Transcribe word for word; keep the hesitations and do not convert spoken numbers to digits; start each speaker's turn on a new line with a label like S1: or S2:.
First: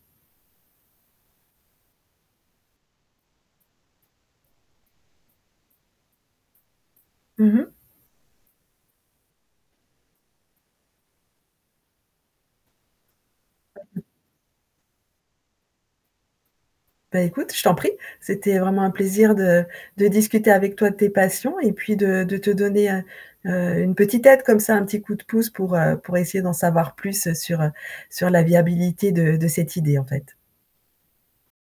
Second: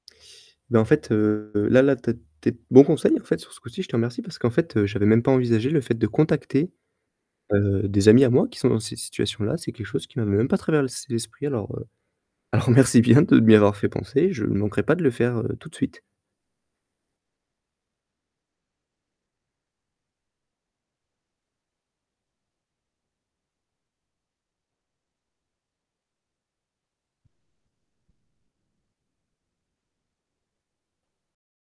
S1: Ben en fait, heu, là là tu as tu es de bon conseil en fait, sur ce coup-ci, je te remercie parce qu'en fait, heu, j'avais même pas envisagé le fait de contacter,
S2: Mmh mh.
S1: heu, des amis à moi qui sont dans ces situations-là, c'est quelque chose qui m'avait même pas traverlsé l'esprit alors, heu, alors merci bien de m'y avoir fait penser. Je ne manquerai pas de le faire, heu, tout de suite.
S2: Bah écoute, je t'en prie. C'était vraiment un plaisir de de discuter avec toi de tes passions et puis de de te donner, heu, heu, une petite aide comme ça, un petit coup de pouce pour, heu, pour essayer d'en savoir plus sur, heu, sur la viabilité de de cette idée, en fait.